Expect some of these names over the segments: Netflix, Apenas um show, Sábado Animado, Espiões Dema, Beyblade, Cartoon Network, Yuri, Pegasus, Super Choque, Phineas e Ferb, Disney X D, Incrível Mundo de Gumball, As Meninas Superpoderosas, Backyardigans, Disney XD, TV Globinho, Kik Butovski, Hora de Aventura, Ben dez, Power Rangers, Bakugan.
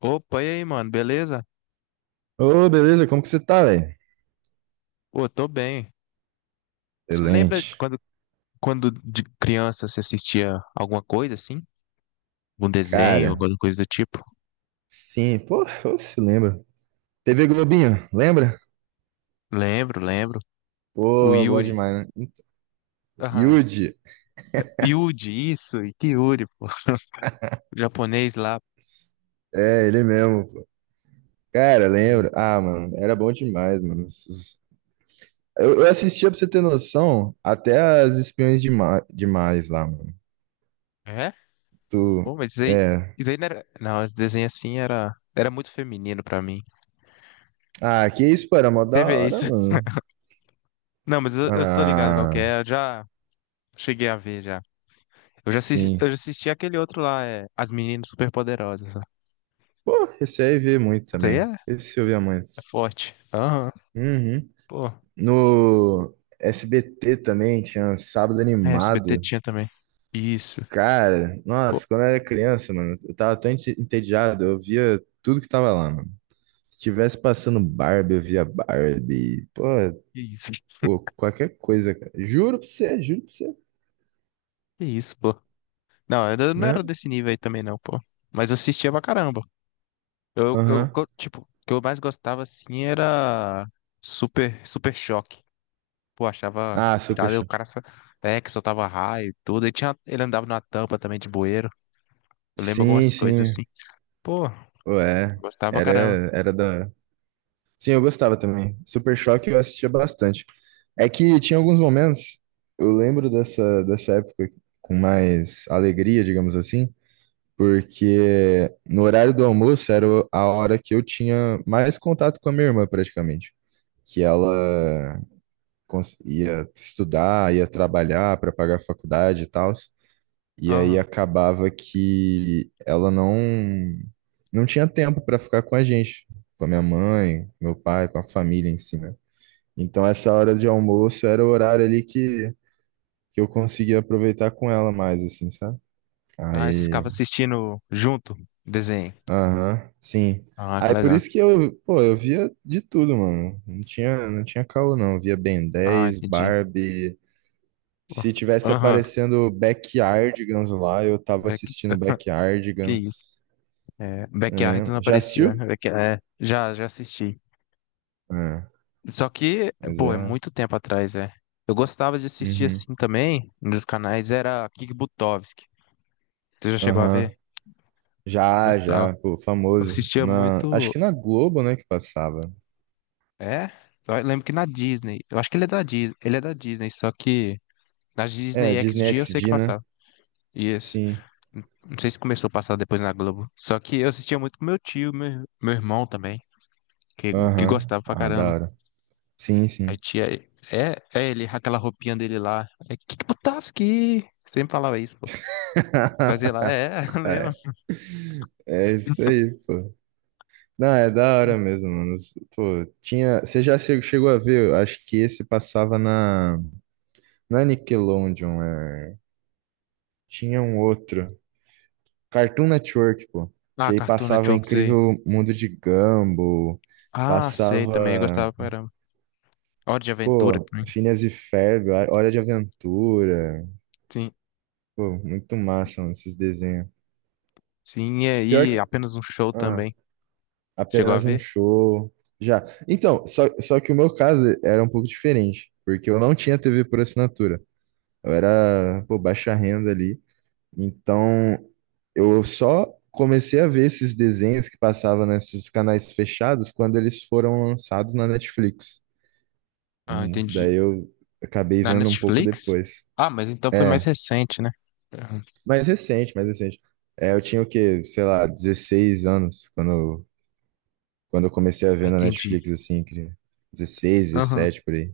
Opa, e aí, mano, beleza? Ô, beleza, como que você tá, velho? Pô, tô bem. Você lembra Excelente. quando, de criança você assistia alguma coisa assim? Um desenho, Cara, alguma coisa do tipo? sim, pô, eu se lembra. TV Globinho, lembra? Lembro, lembro. O Pô, bom Yuri. demais, né? Aham. Yudi, É, Yudi, isso, e que Yuri, pô. O japonês lá. é, ele mesmo, pô. Cara, lembra? Ah, mano, era bom demais, mano. Eu assistia, pra você ter noção, até as Espiões Demais lá, mano. É? Tu, Pô, mas é. isso aí não era. Não, esse desenho assim era, muito feminino pra mim. Ah, que isso, pô, era mó Você da vê hora, isso? mano. Não, mas eu tô ligado qual que Ah, é, eu já cheguei a ver já. Eu sim. já assisti aquele outro lá, é As Meninas Superpoderosas. Pô, esse aí eu via muito Isso aí também. é Esse eu via muito. é forte. Aham. Uhum. Pô. No SBT também tinha Sábado É, SBT Animado. tinha também. Isso. Cara, Pô, nossa, quando eu era criança, mano, eu tava tão entediado, eu via tudo que tava lá, mano. Se tivesse passando Barbie, eu via Barbie. Pô, que isso. pô, qualquer coisa, cara. Juro pra você, juro pra você. Que isso, pô. Não, eu não Hã? era desse nível aí também, não, pô. Mas eu assistia pra caramba. Aham. Tipo, o que eu mais gostava, assim, era Super Choque. Pô, achava Ah, Super irado. Aí o Show. cara só, é, que soltava raio e tudo. E tinha, ele andava numa tampa também de bueiro. Eu lembro algumas Sim, coisas, assim. sim. Pô, Ué, gostava pra era, caramba. era da hora. Sim, eu gostava também. Super Choque eu assistia bastante. É que tinha alguns momentos, eu lembro dessa época com mais alegria, digamos assim, porque no horário do almoço era a hora que eu tinha mais contato com a minha irmã, praticamente. Que ela ia estudar, ia trabalhar para pagar a faculdade e tal. E aí Aham. acabava que ela não tinha tempo para ficar com a gente, com a minha mãe, com meu pai, com a família em si, né? Então essa hora de almoço era o horário ali que eu conseguia aproveitar com ela mais, assim, sabe? Ah, esses Aí, caras assistindo junto, desenho. aham, sim. Ah, que Aí por legal. isso que eu, pô, eu via de tudo, mano. Não tinha caô, não. Eu via Ben Ah, dez, entendi. Barbie. Oh, Se tivesse aham, aparecendo Backyardigans lá, eu tava back... assistindo que isso. Backyardigans. É, Backyard É, não já aparecia, né? assistiu? Back... É, já, já assisti. É, Só que, mas pô, é é. muito tempo atrás, é. Eu gostava de assistir Uhum. assim também, nos canais, era Kik Butovski. Você já chegou a ver? Aham. Eu Já, gostava. já, pô, Eu famoso. assistia Acho muito. que na Globo, né, que passava. É? Eu lembro que na Disney. Eu acho que ele é da Disney. Ele é da Disney, só que na É, Disney Disney XD eu X sei que D né? passava. Isso. Sim. Não sei se começou a passar depois na Globo. Só que eu assistia muito com meu tio, meu irmão também, que Aham. gostava pra Ah, da caramba. hora. Sim, Aí sim. tinha. É, é ele, aquela roupinha dele lá. É Kikbutovski! Sempre falava isso, pô. Fazia lá, é, lembra? É, é isso aí, pô. Não, é da hora mesmo, mano. Pô, tinha. Você já chegou a ver? Eu acho que esse passava na. Na Nickelodeon, é. Tinha um outro. Cartoon Network, pô. Ah, Que aí Cartoon passava Network, sei. Incrível Mundo de Gumball. Ah, sei Passava. também, eu gostava pra caramba. Hora de Aventura Pô, também. Phineas e Ferb, Hora de Aventura. Sim, Pô, muito massa, mano, esses desenhos. sim, e Pior aí que. Apenas um Show Ah, também. Chegou a Apenas um ver? show. Já. Então, só que o meu caso era um pouco diferente, porque eu não tinha TV por assinatura. Eu era, pô, baixa renda ali. Então, eu só comecei a ver esses desenhos que passavam nesses canais fechados quando eles foram lançados na Netflix. Ah, Daí entendi. eu acabei Na vendo um pouco Netflix? depois. Ah, mas então foi mais É, recente, né? Aham. mais recente, mais recente. É, eu tinha o quê? Sei lá, 16 anos quando eu comecei a Ah, ver na entendi. Netflix, assim, que dezesseis Aham, dezessete por aí.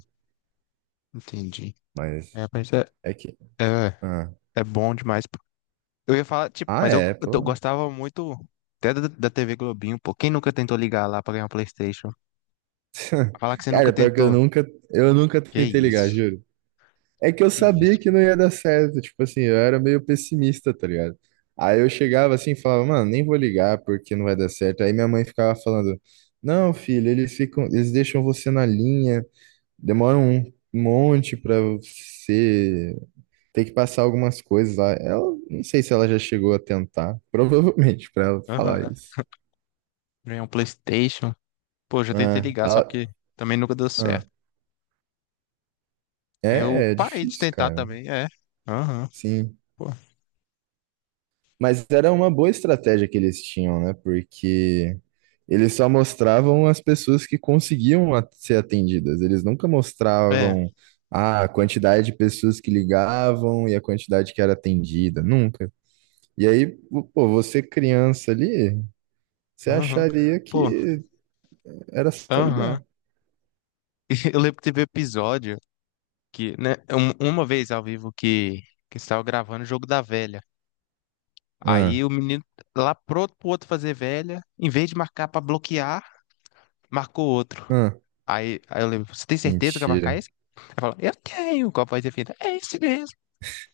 entendi. Mas É, mas é, é que. é, Ah, é bom demais. Eu ia falar, tipo, ah mas eu, é, pô. gostava muito até da, da TV Globinho, pô. Quem nunca tentou ligar lá pra ganhar um PlayStation? Falar que você nunca Cara, pior que eu tentou. nunca, eu nunca Que tentei ligar, isso? juro. É que eu Que sabia isso? que não ia dar certo, tipo assim, eu era meio pessimista, tá ligado? Aí eu chegava assim e falava, mano, nem vou ligar porque não vai dar certo. Aí minha mãe ficava falando, não, filho, eles ficam, eles deixam você na linha, demoram um monte pra você. Tem que passar algumas coisas lá. Ela, não sei se ela já chegou a tentar. Provavelmente, pra ela falar Aham. isso. Ganhar um PlayStation? Pô, já tentei Ah, ligar, só que também nunca deu ah, certo. Aí eu é parei de difícil, tentar cara. também, é. Aham. Sim. Pô, Mas era uma boa estratégia que eles tinham, né? Porque eles só mostravam as pessoas que conseguiam ser atendidas. Eles nunca é. mostravam, ah, a quantidade de pessoas que ligavam e a quantidade que era atendida. Nunca. E aí, pô, você criança ali, você Aham. acharia Pô, que era só aham. ligar. Eu lembro que teve episódio que, né, uma vez ao vivo que estava gravando o jogo da velha. Ah, Aí o menino lá pronto pro outro fazer velha, em vez de marcar pra bloquear, marcou outro. ah, Aí eu lembro, você tem certeza que vai mentira. marcar esse? Ele falou, eu tenho, com a voz definida, é esse mesmo.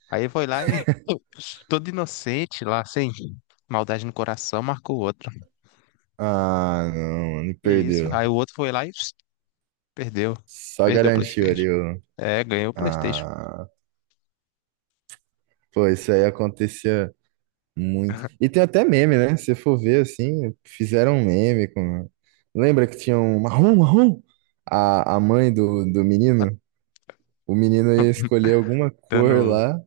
Aí foi lá e, todo inocente lá, sem maldade no coração, marcou outro. Ah, não, mano, É isso. Aí perdeu. o outro foi lá e perdeu. Só Perdeu o garantiu PlayStation. ali o. É, ganhou o PlayStation. Ah, pô, isso aí acontecia muito. E tem até meme, né? Se for ver assim, fizeram um meme com. Lembra que tinha um marrom, marrom? A mãe do menino? O menino ia escolher alguma cor Dando, lá.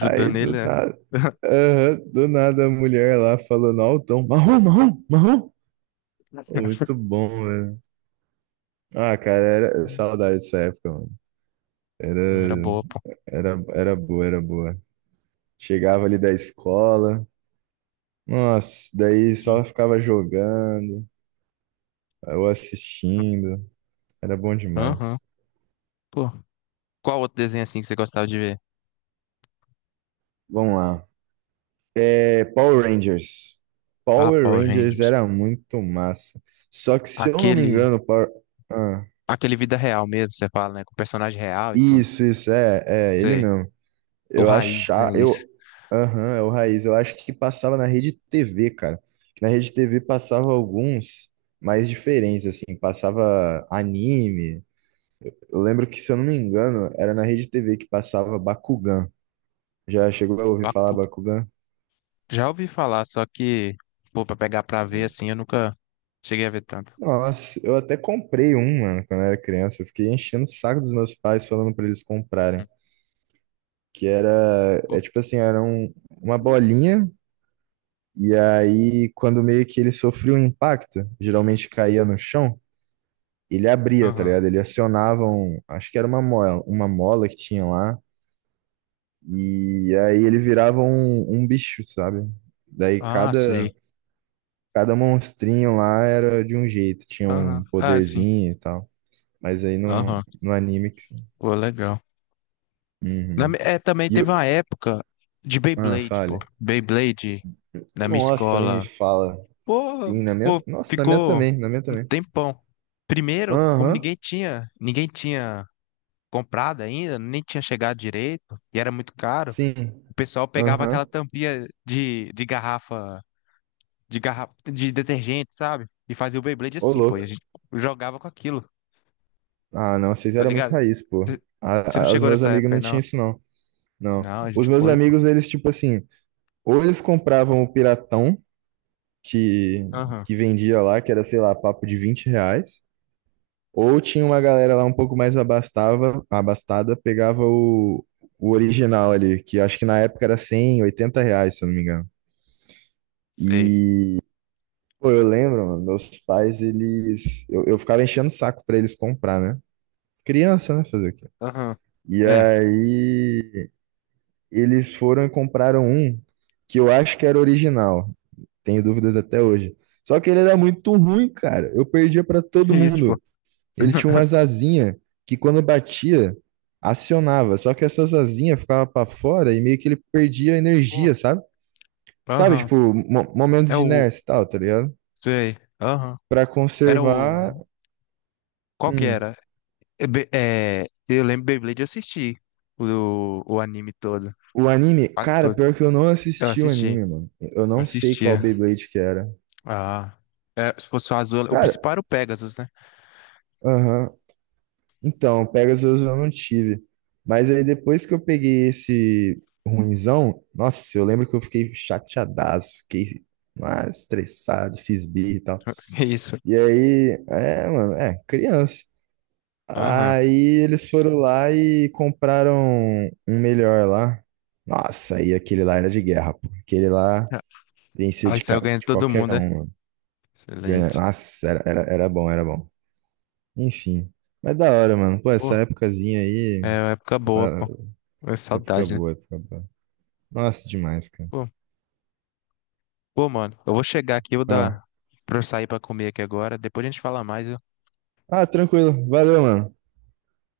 Aí do ele, né? nada. Aham, do nada a mulher lá falou falando altão, marrom, marrom, marrom. Muito bom, velho. Ah, cara, era saudade dessa época, mano. Era, Não era boa, pô. era boa, era boa. Chegava ali da escola, nossa, daí Sim. só ficava jogando ou assistindo. Era bom Aham. demais. Pô, qual outro desenho assim que você gostava de ver? Vamos lá. É, Power Rangers. Ah, Power Power Rangers Rangers. era muito massa. Só que, se eu não me Aquele, engano, Power... Ah, aquele vida real mesmo, você fala, né? Com personagem real e tudo. isso, é ele Sei. mesmo. O Eu raiz, achava, né? Isso. eu, aham, é o Raiz, eu acho que passava na Rede TV, cara. Que na Rede TV passava alguns mais diferentes, assim, passava anime. Eu lembro que, se eu não me engano, era na Rede TV que passava Bakugan. Já chegou a ouvir Eu falar acu- Bakugan? Já ouvi falar, só que, pô, pra pegar pra ver assim, eu nunca cheguei a ver tanto. Nossa, eu até comprei um, mano, quando eu era criança. Eu fiquei enchendo o saco dos meus pais falando pra eles comprarem. Hum, Que era, pô. é tipo assim, era uma bolinha. E aí, quando meio que ele sofria um impacto, geralmente caía no chão, ele abria, tá Aham. ligado? Ele acionava um, acho que era uma mola que tinha lá, e aí ele virava um bicho, sabe? Daí Ah, sei. cada monstrinho lá era de um jeito, tinha Aham. um Ah, sim. poderzinho e tal. Mas aí no, Aham. no anime. Pô, legal. Uhum. É, também E o. teve uma época de Ah, Beyblade, pô. falha. Beyblade na minha Nossa, nem me escola. fala. Pô, Sim, na minha. ficou, Nossa, na minha ficou também, na minha um também. tempão. Primeiro, como Aham, ninguém tinha comprado ainda, nem tinha chegado direito, e era muito caro, sim. o pessoal pegava aquela Aham. tampinha de garrafa, de detergente, sabe? E fazia o Beyblade Ô, assim, pô, e a louco. gente jogava com aquilo, Ah, não, vocês tá eram muito ligado? raiz, pô. Você não Os chegou meus nessa amigos época aí, não não? tinham isso, não. Não. Não, a Os gente meus foi. Pô. amigos, eles, tipo assim, ou eles compravam o piratão que, Aham, que vendia lá, que era, sei lá, papo de 20 reais, ou tinha uma galera lá um pouco mais abastada, pegava o original ali, que acho que na época era 100, 80 reais, se eu não me engano. sei. E, pô, eu lembro, mano, meus pais, eles. Eu ficava enchendo o saco pra eles comprar, né? Criança, né? Fazer o quê? Aham, E é, aí. Eles foram e compraram um que eu acho que era original. Tenho dúvidas até hoje. Só que ele era muito ruim, cara. Eu perdia pra todo isso, pô. mundo. Ele tinha umas asinhas que quando batia, acionava. Só que essas asinhas ficavam pra fora e meio que ele perdia Pô, energia, sabe? Sabe, aham, tipo, momento é de o, inércia e tal, tá ligado? sei, aham. Pra Era o, conservar. qual que hum, era? É, é, eu lembro Beyblade, eu assisti o anime todo, O anime, quase cara, todo. pior que eu não Eu assisti o assisti, anime, mano. Eu eu não sei qual assistia. Beyblade que era. Ah, é, se fosse o azul, o Cara, principal era o Pegasus, né? aham. Então, Pegasus eu não tive. Mas aí depois que eu peguei esse ruinzão, nossa, eu lembro que eu fiquei chateadaço, fiquei estressado, fiz birra e tal. Isso. E aí, é, mano, é, criança. Aham. Aí eles foram lá e compraram um melhor lá. Nossa, aí aquele lá era de guerra, pô. Aquele lá vencia Aí de, saiu ganhando de todo qualquer mundo, né? um, mano. Excelente. Nossa, era bom, era bom. Enfim. Mas da hora, mano. Pô, Pô, essa épocazinha aí. é uma época boa, pô. É Época saudade, né? boa, época boa. Nossa, demais, cara. Pô, pô, mano, eu vou chegar aqui, eu vou Ah, dar pra eu sair pra comer aqui agora. Depois a gente fala mais, viu? ah, tranquilo. Valeu, mano.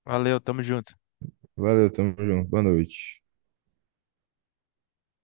Valeu, tamo junto. Valeu, tamo junto. Boa noite.